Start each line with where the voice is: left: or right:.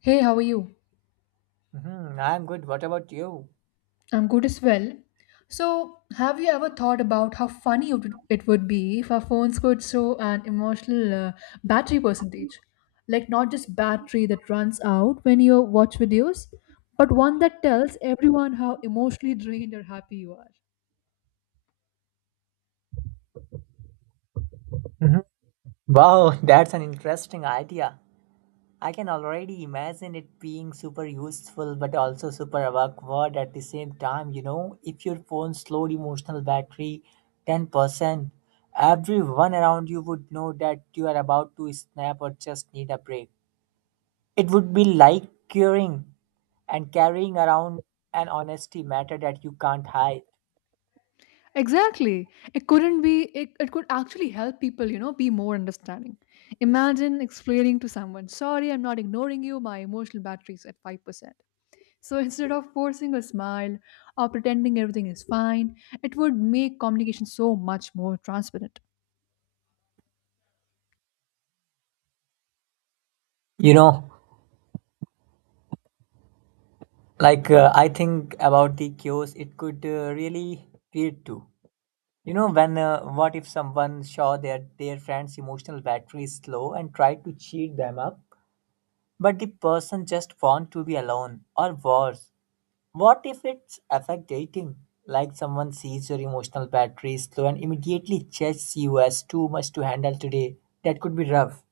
left: Hey, how are you?
right: Mhm, I'm good. What about you?
left: I'm good as well. So, have you ever thought about how funny it would be if our phones could show an emotional battery percentage? Like, not just battery that runs out when you watch videos, but one that tells everyone how emotionally drained or happy you are.
right: Mhm. Wow, that's an interesting idea. I can already imagine it being super useful but also super awkward at the same time. You know, if your phone's low emotional battery 10%, everyone around you would know that you are about to snap or just need a break. It would be like curing and carrying around an honesty matter that you can't hide.
left: Exactly. It couldn't be, it could actually help people be more understanding. Imagine explaining to someone, sorry, I'm not ignoring you, my emotional battery's at 5%. So instead of forcing a smile or pretending everything is fine, it would make communication so much more transparent.
right: You know, I think about the chaos it could really create too, you know, when what if someone saw their friend's emotional battery is low and tried to cheat them up, but the person just want to be alone. Or worse, what if it's affect dating, like someone sees your emotional battery is low and immediately judges you as too much to handle today? That could be rough.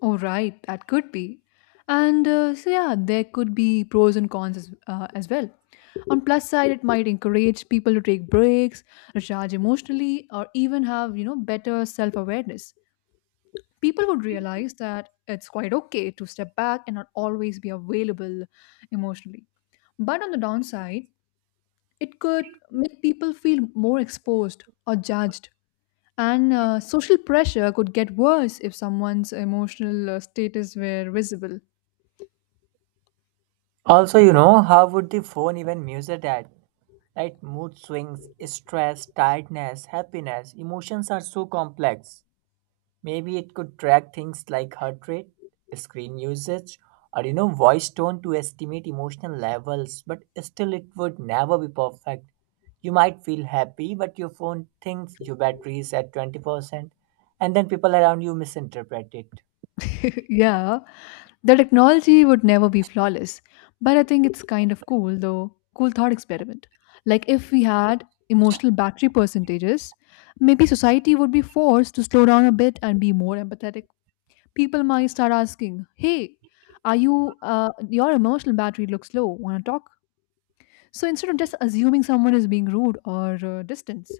left: Oh, right, that could be. And so, yeah, there could be pros and cons as well. On plus side, it might encourage people to take breaks, recharge emotionally, or even have better self awareness. People would realize that it's quite okay to step back and not always be available emotionally. But on the downside, it could make people feel more exposed or judged. And social pressure could get worse if someone's emotional status were visible.
right: Also, you know, how would the phone even measure that? Right? Mood swings, stress, tiredness, happiness, emotions are so complex. Maybe it could track things like heart rate, screen usage, or you know, voice tone to estimate emotional levels, but still it would never be perfect. You might feel happy, but your phone thinks your battery is at 20%, and then people around you misinterpret it.
left: Yeah, the technology would never be flawless, but I think it's kind of cool though. Cool thought experiment. Like if we had emotional battery percentages, maybe society would be forced to slow down a bit and be more empathetic. People might start asking, "Hey, are you? Your emotional battery looks low. Want to talk?" So instead of just assuming someone is being rude or distance.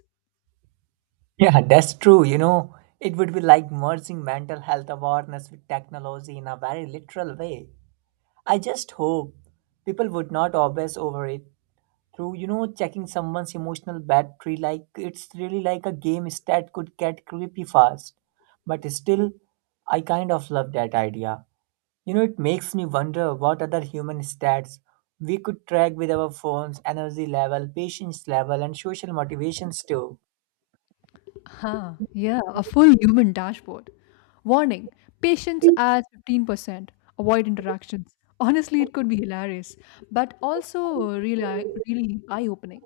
right: Yeah, that's true. You know, it would be like merging mental health awareness with technology in a very literal way. I just hope people would not obsess over it through, you know, checking someone's emotional battery like it's really like a game stat could get creepy fast. But still, I kind of love that idea. You know, it makes me wonder what other human stats we could track with our phones, energy level, patience level, and social motivations too.
left: Huh? Yeah, a full human dashboard. Warning: patience at 15%. Avoid interactions. Honestly, it could be hilarious, but also really, really eye-opening.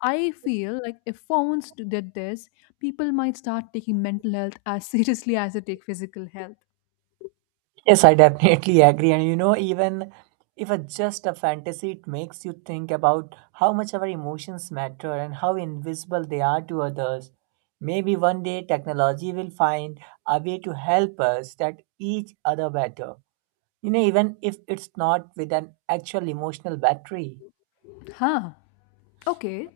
left: I feel like if phones did this, people might start taking mental health as seriously as they take physical health.
right: Yes, I definitely agree. And you know, even if it's just a fantasy, it makes you think about how much our emotions matter and how invisible they are to others. Maybe one day technology will find a way to help us that each other better. You know, even if it's not with an actual emotional battery.
left: Huh? Okay.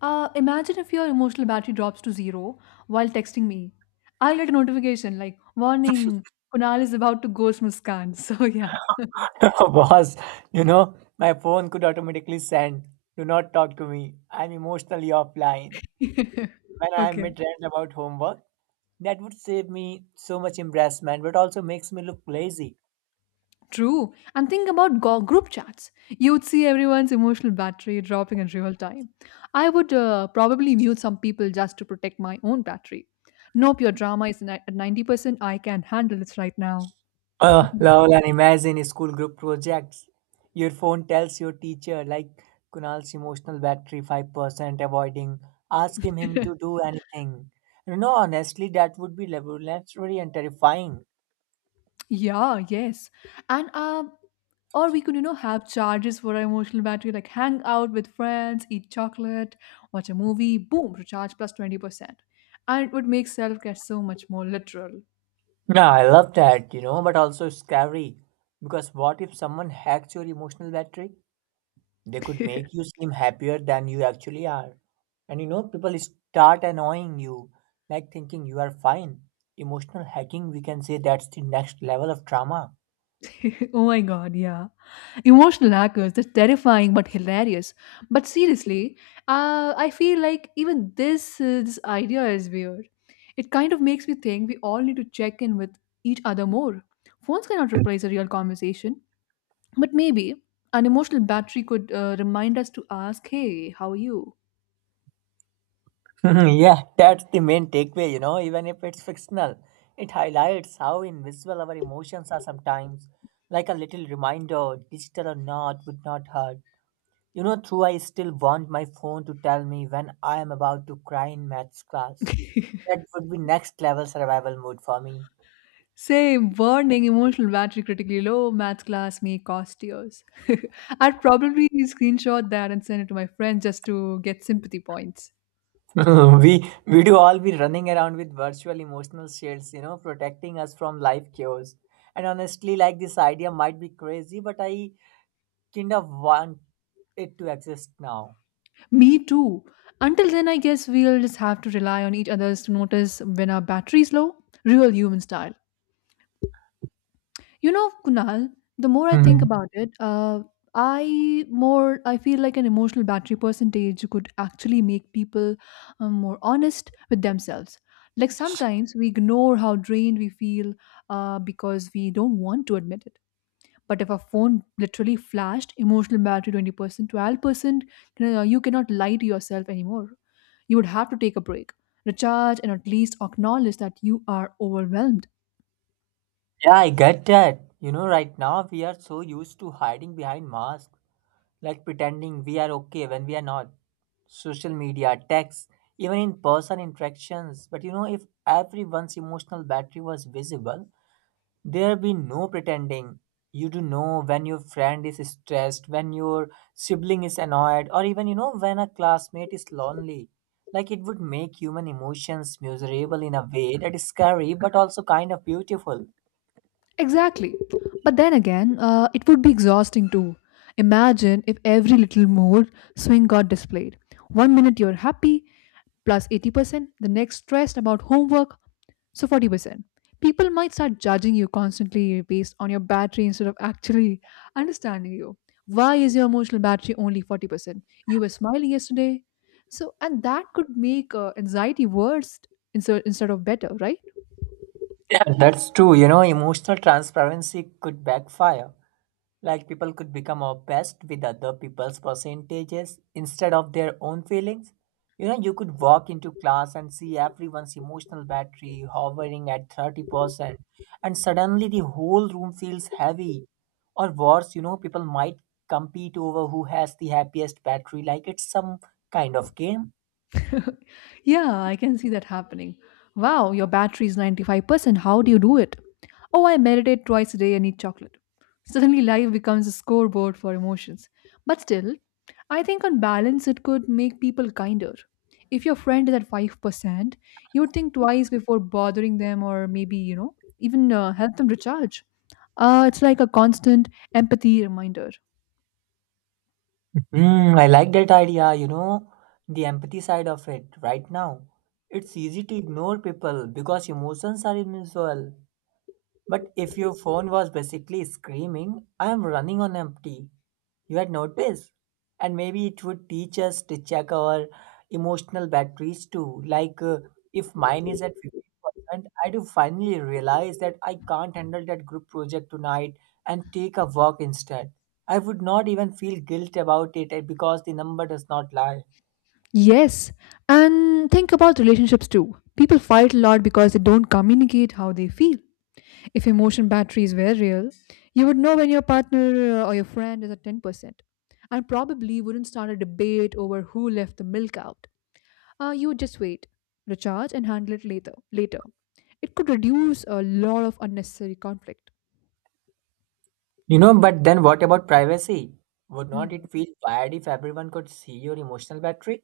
left: Imagine if your emotional battery drops to zero while texting me. I'll get a notification like, warning, Kunal is about to ghost Muskan. So, yeah.
right: Boss, you know, my phone could automatically send, do not talk to me. I'm emotionally offline. When I'm
left: Okay.
right: mid-rant about homework, that would save me so much embarrassment, but also makes me look lazy.
left: True. And think about group chats. You'd see everyone's emotional battery dropping in real time. I would probably mute some people just to protect my own battery. Nope, your drama is at 90%. I can handle this right now.
right: Oh, lol, and imagine school group projects. Your phone tells your teacher, like, Kunal's emotional battery 5%, avoiding asking him to do anything. You know, honestly, that would be revolutionary and terrifying.
left: Yeah, yes. And or we could, have charges for our emotional battery, like hang out with friends, eat chocolate, watch a movie, boom, recharge 20%. And it would make self care so much more literal.
right: Yeah, I love that, you know, but also scary. Because what if someone hacks your emotional battery? They could make you seem happier than you actually are. And you know, people start annoying you, like thinking you are fine. Emotional hacking, we can say, that's the next level of trauma.
left: Oh my God, yeah. Emotional hackers, that's terrifying but hilarious. But seriously, I feel like even this idea is weird. It kind of makes me think we all need to check in with each other more. Phones cannot replace a real conversation. But maybe an emotional battery could remind us to ask, hey, how are you?
right: Mhm, yeah, that's the main takeaway, you know, even if it's fictional. It highlights how invisible our emotions are sometimes. Like a little reminder, digital or not, would not hurt. You know, through I still want my phone to tell me when I am about to cry in maths class. That would be next level survival mode for me.
left: Same, warning, emotional battery critically low, maths class may cost tears. I'd probably screenshot that and send it to my friends just to get sympathy points.
right: we we do all be running around with virtual emotional shields, you know, protecting us from life chaos. And honestly, like this idea might be crazy, but I kind of want it to exist now.
left: Me too. Until then, I guess we'll just have to rely on each other's to notice when our battery's low. Real human style. You know, Kunal, the more I think
right: Mhm.
left: about it, I more I feel like an emotional battery percentage could actually make people more honest with themselves. Like sometimes we ignore how drained we feel because we don't want to admit it. But if a phone literally flashed emotional battery 20%, 12%, you cannot lie to yourself anymore. You would have to take a break, recharge, and at least acknowledge that you are overwhelmed.
right: Yeah, I get that. You know, right now we are so used to hiding behind masks, like pretending we are okay when we are not. Social media, text, even in person interactions. But you know, if everyone's emotional battery was visible, there be no pretending. You do know when your friend is stressed, when your sibling is annoyed, or even you know when a classmate is lonely. Like it would make human emotions miserable in a way that is scary but also kind of beautiful.
left: Exactly. But then again, it would be exhausting too. Imagine if every little mood swing got displayed. One minute you're happy, 80%, the next stressed about homework, so 40%. People might start judging you constantly based on your battery instead of actually understanding you. Why is your emotional battery only 40%? You were smiling yesterday. So, and that could make anxiety worse instead of better, right?
right: Yeah, that's true. You know, emotional transparency could backfire. Like people could become obsessed with other people's percentages instead of their own feelings. You know, you could walk into class and see everyone's emotional battery hovering at 30%, and suddenly the whole room feels heavy. Or worse, you know, people might compete over who has the happiest battery, like it's some kind of game.
left: Yeah, I can see that happening. Wow, your battery is 95%. How do you do it? Oh, I meditate twice a day and eat chocolate. Suddenly, life becomes a scoreboard for emotions. But still, I think on balance, it could make people kinder. If your friend is at 5%, you would think twice before bothering them or maybe, even help them recharge. It's like a constant empathy reminder.
right: Mm, I like that idea, you know, the empathy side of it right now. It's easy to ignore people because emotions are invisible. But if your phone was basically screaming, I am running on empty, you had noticed. And maybe it would teach us to check our emotional batteries too. If mine is at 50%, I do finally realize that I can't handle that group project tonight and take a walk instead. I would not even feel guilt about it because the number does not lie.
left: Yes, and think about relationships too. People fight a lot because they don't communicate how they feel. If emotion batteries were real, you would know when your partner or your friend is at 10%, and probably wouldn't start a debate over who left the milk out. You would just wait, recharge, and handle it later. Later, it could reduce a lot of unnecessary conflict.
right: You know, but then what about privacy? Would not it
left: Hmm.
right: feel bad if everyone could see your emotional battery?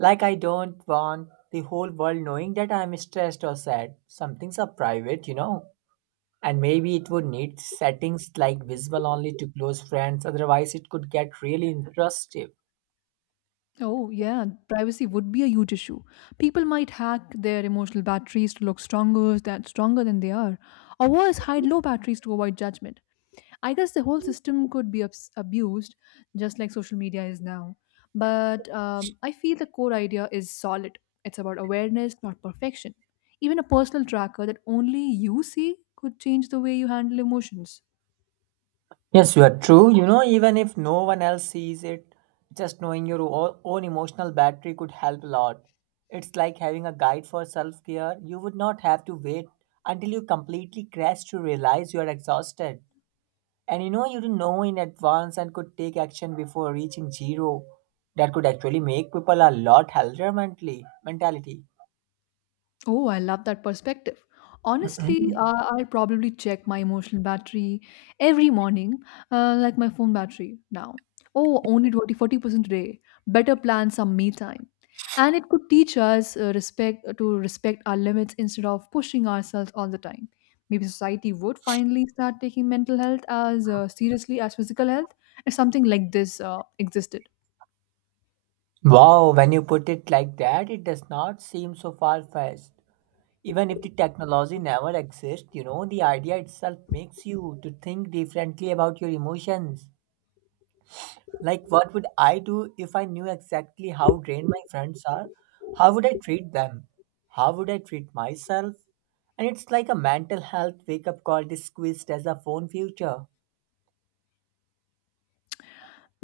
right: Like, I don't want the whole world knowing that I'm stressed or sad. Some things are private, you know. And maybe it would need settings like visible only to close friends, otherwise, it could get really intrusive.
left: Oh, yeah, privacy would be a huge issue. People might hack their emotional batteries to look stronger than they are, or worse, hide low batteries to avoid judgment. I guess the whole system could be abused, just like social media is now. But I feel the core idea is solid. It's about awareness, not perfection. Even a personal tracker that only you see could change the way you handle emotions.
right: Yes, you are true. You know, even if no one else sees it, just knowing your own emotional battery could help a lot. It's like having a guide for self care. You would not have to wait until you completely crash to realize you are exhausted. And you know, you didn't know in advance and could take action before reaching zero. That could actually make people a lot healthier mentally mentality.
left: Oh, I love that perspective. Honestly, I'll probably check my emotional battery every morning, like my phone battery now. Oh, only 20 40% today. Better plan some me time. And it could teach us respect to respect our limits instead of pushing ourselves all the time. Maybe society would finally start taking mental health as seriously as physical health if something like this existed.
right: Wow, when you put it like that, it does not seem so far fetched. Even if the technology never exists, you know, the idea itself makes you to think differently about your emotions. Like, what would I do if I knew exactly how drained my friends are? How would I treat them? How would I treat myself? And it's like a mental health wake up call disguised as a phone future.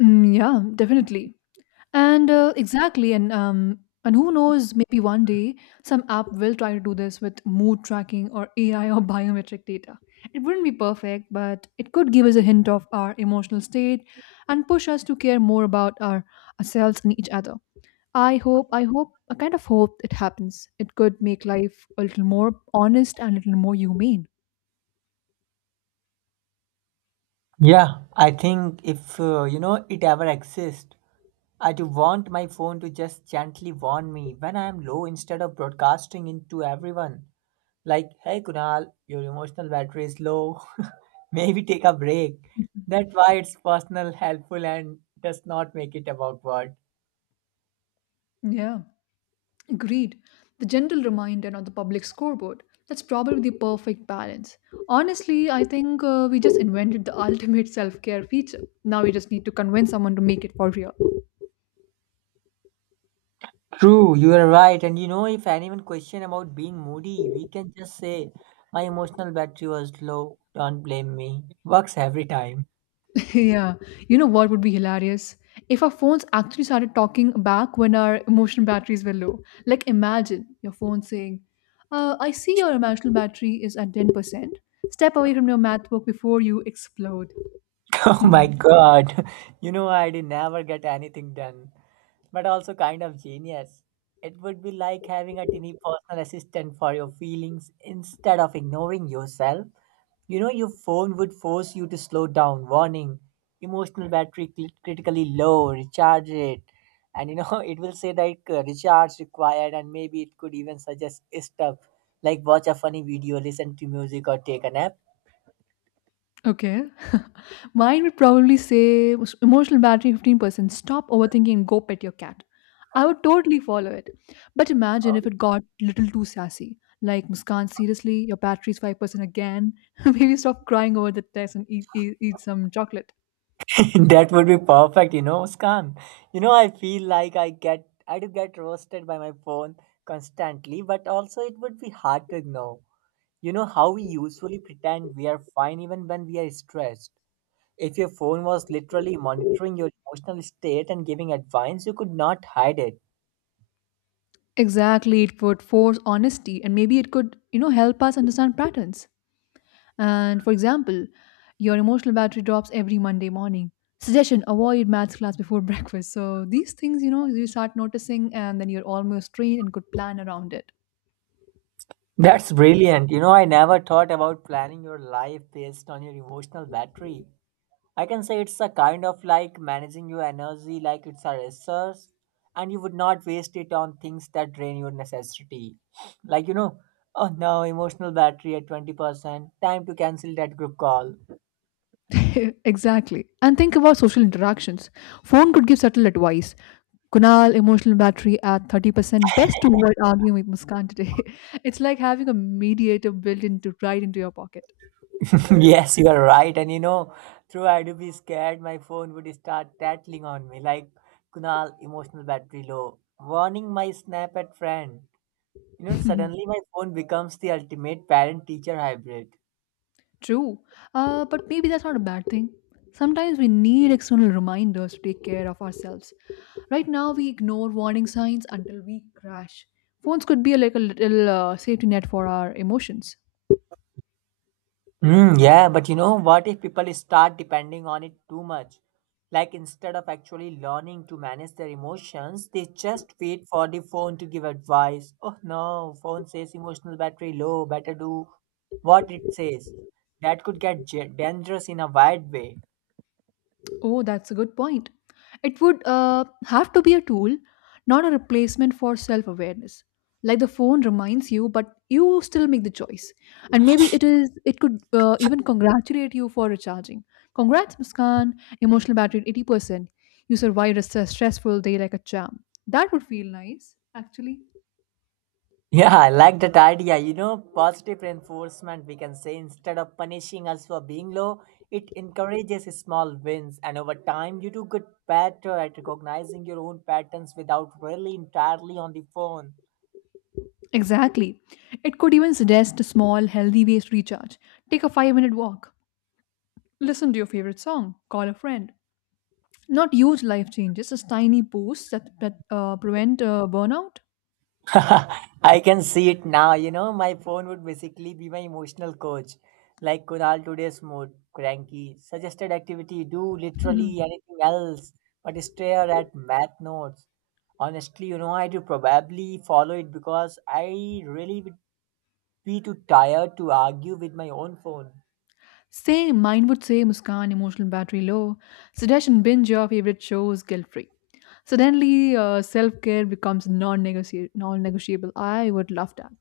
left: Mm, yeah, definitely. And exactly, and who knows? Maybe one day some app will try to do this with mood tracking or AI or biometric data. It wouldn't be perfect, but it could give us a hint of our emotional state and push us to care more about ourselves and each other. I kind of hope it happens. It could make life a little more honest and a little more humane.
right: Yeah, I think if you know, it ever exists, I do want my phone to just gently warn me when I am low instead of broadcasting it to everyone. Like, hey Kunal, your emotional battery is low. Maybe take a break. That's why it's personal, helpful, and does not make it about what.
left: Yeah. Agreed. The gentle reminder on the public scoreboard. That's probably the perfect balance. Honestly, I think we just invented the ultimate self care feature. Now we just need to convince someone to make it for real.
right: True, you are right. And you know, if anyone question about being moody, we can just say, "My emotional battery was low. Don't blame me. Works every time."
left: Yeah. You know what would be hilarious? If our phones actually started talking back when our emotional batteries were low. Like imagine your phone saying, I see your emotional battery is at 10%. Step away from your math book before you explode.
right: Oh my God! You know, I did never get anything done, but also kind of genius. It would be like having a tiny personal assistant for your feelings instead of ignoring yourself. You know, your phone would force you to slow down, warning, emotional battery critically low, recharge it. And you know, it will say like recharge required, and maybe it could even suggest stuff like watch a funny video, listen to music, or take a nap.
left: Okay. Mine would probably say emotional battery 15%. Stop overthinking and go pet your cat. I would totally follow it. But imagine if it got little too sassy. Like, Muskan, seriously, your battery's 5% again. Maybe stop crying over the test and eat some chocolate.
right: That would be perfect, you know, Muskan. You know, I feel like I do get roasted by my phone constantly, but also it would be hard to ignore. You know how we usually pretend we are fine even when we are stressed. If your phone was literally monitoring your emotional state and giving advice, you could not hide it.
left: Exactly. It would force honesty and maybe it could help us understand patterns. And for example, your emotional battery drops every Monday morning. Suggestion avoid maths class before breakfast. So these things, you start noticing and then you're almost trained and could plan around it.
right: That's brilliant. You know, I never thought about planning your life based on your emotional battery. I can say it's a kind of like managing your energy like it's a resource, and you would not waste it on things that drain your necessity. Like, you know, oh no, emotional battery at 20%, time to cancel that group call.
left: Exactly. And think about social interactions. Phone could give subtle advice. Kunal, emotional battery at 30%. Best to avoid arguing with Muskan today. It's like having a mediator built into right into your pocket.
right: Yes, you are right. And you know, through I do be scared, my phone would start tattling on me like, Kunal, emotional battery low, warning my snap at friend. You know, suddenly my phone becomes the ultimate parent teacher hybrid.
left: True, but maybe that's not a bad thing. Sometimes we need external reminders to take care of ourselves. Right now, we ignore warning signs until we crash. Phones could be like a little safety net for our emotions.
right: Mm, yeah, but you know, what if people start depending on it too much? Like instead of actually learning to manage their emotions, they just wait for the phone to give advice. Oh no, phone says emotional battery low, better do what it says. That could get dangerous in a wide way.
left: Oh, that's a good point. It would have to be a tool, not a replacement for self awareness. Like the phone reminds you, but you still make the choice. And maybe it is. It could even congratulate you for recharging. Congrats, Muskan. Emotional battery at 80%. You survived a stressful day like a champ. That would feel nice, actually.
right: Yeah, I like that idea. You know, positive reinforcement, we can say, instead of punishing us for being low, it encourages small wins. And over time, you do get better at recognizing your own patterns without really entirely on the phone.
left: Exactly. It could even suggest small, healthy ways to recharge. Take a 5-minute walk. Listen to your favorite song. Call a friend. Not huge life changes, just tiny posts that prevent burnout.
right: I can see it now. You know, my phone would basically be my emotional coach. Like Kunal today's mood, cranky, suggested activity, do
left: Mhm.
right: literally anything else, but stare at math notes. Honestly, you know, I do probably follow it because I really would be too tired to argue with my own phone.
left: Same, mine would say Muskan, emotional battery low. Suggestion binge your favorite shows guilt free. Suddenly, self care becomes non negotiable. I would love that.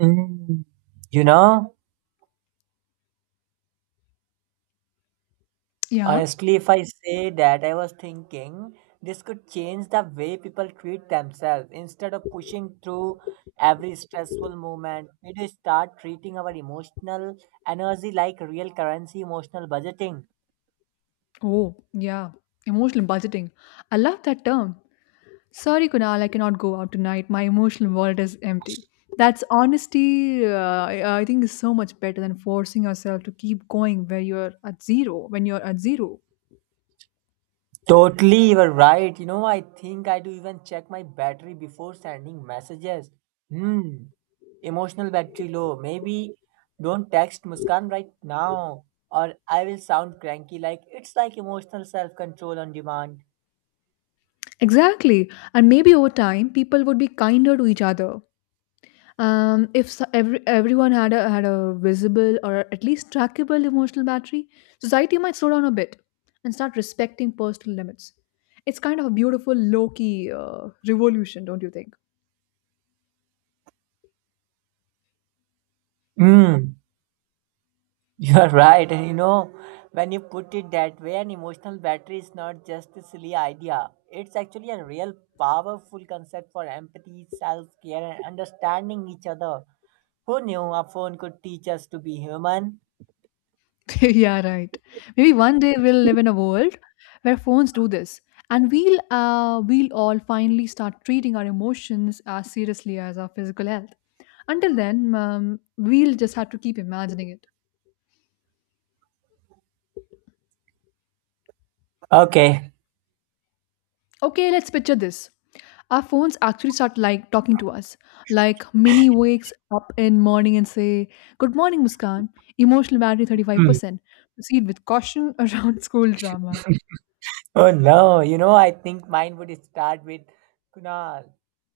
right: Mm. You know?
left: Yeah.
right: Honestly, if I say that, I was thinking this could change the way people treat themselves. Instead of pushing through every stressful moment, we do start treating our emotional energy like real currency, emotional budgeting.
left: Oh, yeah. Emotional budgeting. I love that term. Sorry, Kunal, I cannot go out tonight. My emotional world is empty. That's honesty, I think, is so much better than forcing yourself to keep going where you're at zero, when you're at zero.
right: Totally, you're right. You know, I think I do even check my battery before sending messages. Hmm, emotional battery low. Maybe don't text Muskan right now, or I will sound cranky like it's like emotional self control on demand.
left: Exactly. And maybe over time, people would be kinder to each other. If so, everyone had a visible or at least trackable emotional battery, society might slow down a bit and start respecting personal limits. It's kind of a beautiful, low key revolution, don't you think?
right: Mm, you're right. And you know, when you put it that way, an emotional battery is not just a silly idea. It's actually a real powerful concept for empathy, self care, and understanding each other. Who knew a phone could teach us to be human?
left: Yeah, right. Maybe one day we'll live in a world where phones do this, and we'll all finally start treating our emotions as seriously as our physical health. Until then, we'll just have to keep imagining it.
right: Okay.
left: Okay, let's picture this. Our phones actually start like talking to us. Like Mini wakes up in morning and say, "Good morning, Muskan. Emotional battery
right: Hmm.
left: 35%. Proceed with caution around school drama."
right: Oh no, you know, I think mine would start with Kunal.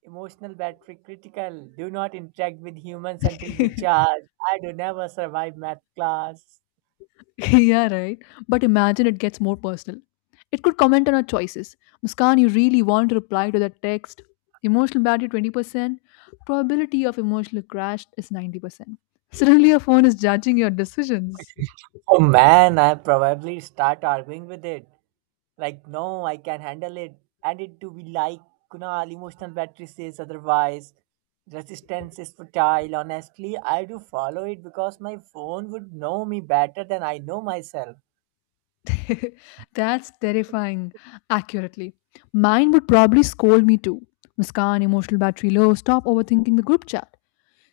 right: Emotional battery critical. Do not interact with humans until recharged. I do never survive math class.
left: Yeah, right. But imagine it gets more personal. It could comment on our choices. Muskan, you really want to reply to that text. Emotional battery 20%. Probability of emotional crash is 90%. Suddenly, your phone is judging your decisions.
right: Oh man, I probably start arguing with it. Like, no, I can handle it. And it to be like Kunal, emotional battery says otherwise. Resistance is futile. Honestly, I do follow it because my phone would know me better than I know myself.
left: That's terrifying, accurately. Mine would probably scold me too. Muskan, emotional battery low. Stop overthinking the group chat.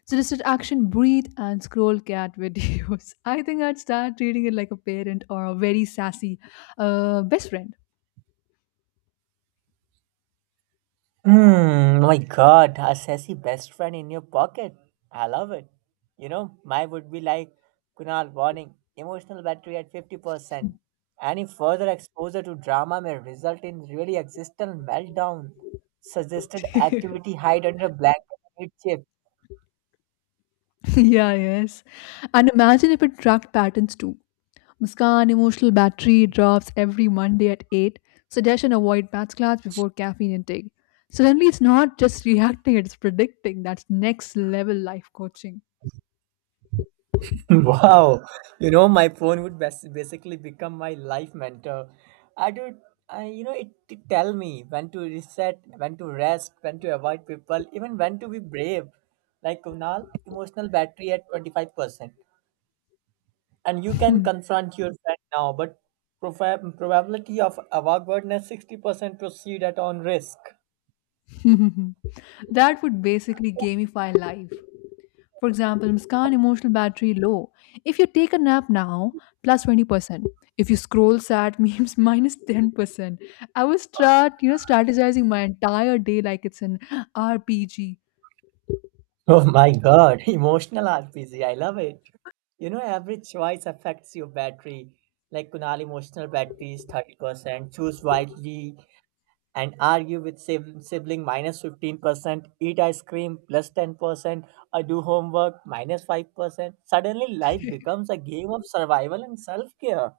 left: Solicit action, breathe, and scroll cat videos. I think I'd start treating it like a parent or a very sassy best friend.
right: Hmm, my God, a sassy best friend in your pocket. I love it. You know, mine would be like Kunal warning, emotional battery at 50%. Any further exposure to drama may result in really existential meltdown. Suggested
left: Yeah,
right: activity hide under blanket and eat chips.
left: yes. And imagine if it tracked patterns too. Muskan emotional battery drops every Monday at 8. Suggestion avoid maths class before caffeine intake. Suddenly, it's not just reacting, it's predicting. That's next level life coaching.
right: Wow, you know, my phone would basically become my life mentor. I do, I, you know, it tell me when to reset, when to rest, when to avoid people, even when to be brave. Like Kunal, emotional battery at 25%. And you can confront your friend now, but profa probability of awkwardness 60% proceed at on risk.
left: That would basically gamify life. For example, Muskan emotional battery low. If you take a nap now, 20%. If you scroll sad memes, 10%. I was strategizing my entire day like it's an RPG.
right: Oh my god, emotional RPG. I love it. You know, every choice affects your battery. Like Kunal, emotional battery is 30%. Choose wisely and argue with sibling 15%. Eat ice cream 10%. Or do homework 5%. Suddenly, life becomes a game of survival and self care.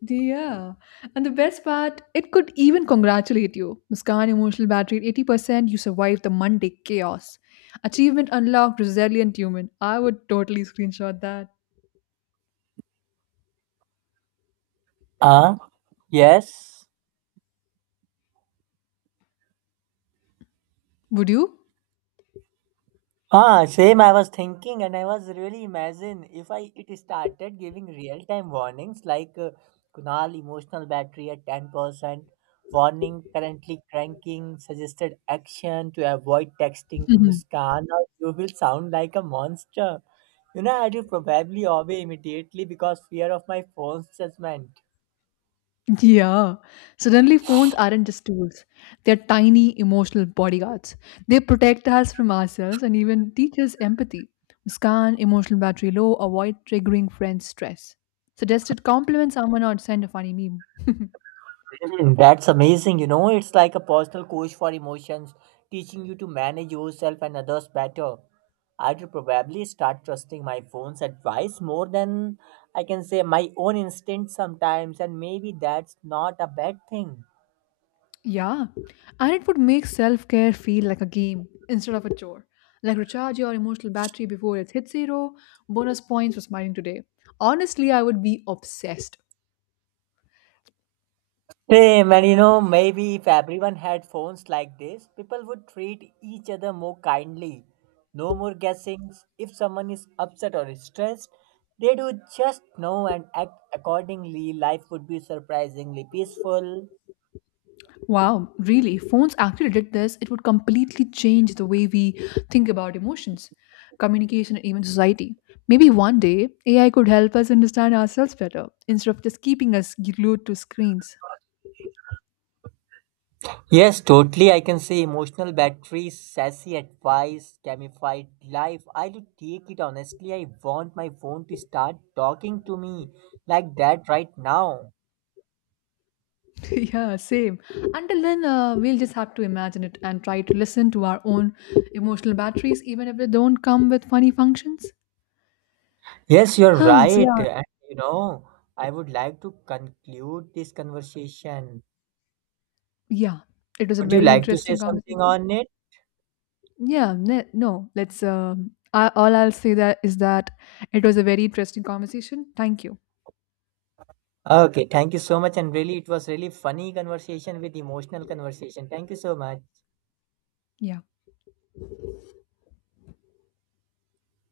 left: Yeah. And the best part, it could even congratulate you. Muskan emotional battery at 80%, you survived the Monday chaos. Achievement unlocked, resilient human. I would totally screenshot that.
right: Ah, yes.
left: Would you?
right: Ah, same. I was thinking, and I was really imagine if I it started giving real time warnings like Kunal emotional battery at 10%, warning currently cranking, suggested action to avoid texting to Muskan, or you will sound like a monster. You know, I do probably obey immediately because fear of my phone's judgment.
left: Yeah. Suddenly, phones aren't just tools. They're tiny emotional bodyguards. They protect us from ourselves and even teach us empathy. Scan emotional battery low, avoid triggering friends' stress. Suggested compliment someone or send a funny meme.
right: That's amazing. You know, it's like a personal coach for emotions, teaching you to manage yourself and others better. I'd probably start trusting my phone's advice more than I can say my own instinct sometimes, and maybe that's not a bad thing.
left: Yeah. And it would make self care feel like a game instead of a chore. Like recharge your emotional battery before it hits zero, bonus points for smiling today. Honestly, I would be obsessed.
right: Same, and you know, maybe if everyone had phones like this, people would treat each other more kindly. No more guessings. If someone is upset or stressed, they do just know and act accordingly. Life would be surprisingly peaceful.
left: Wow, really? Phones actually did this. It would completely change the way we think about emotions, communication, and even society. Maybe one day AI could help us understand ourselves better instead of just keeping us glued to screens.
right: Yes, totally. I can say emotional batteries, sassy advice, gamified life. I do take it honestly. I want my phone to start talking to me like that right now.
left: Yeah, same. Until then, we'll just have to imagine it and try to listen to our own emotional batteries, even if they don't come with funny functions.
right: Yes, you're
left: Huh, so
right: right. And you know, I would like to conclude this conversation.
left: yeah, yeah, it was a
right: Would you
left: very
right: like to say
left: interesting
right: something
left: conversation.
right: on it?
left: Yeah, no, let's. All I'll say that is that it was a very interesting conversation. Thank you.
right: Okay, thank you so much. And really, it was really funny conversation with emotional conversation. Thank you so much.
left: Yeah.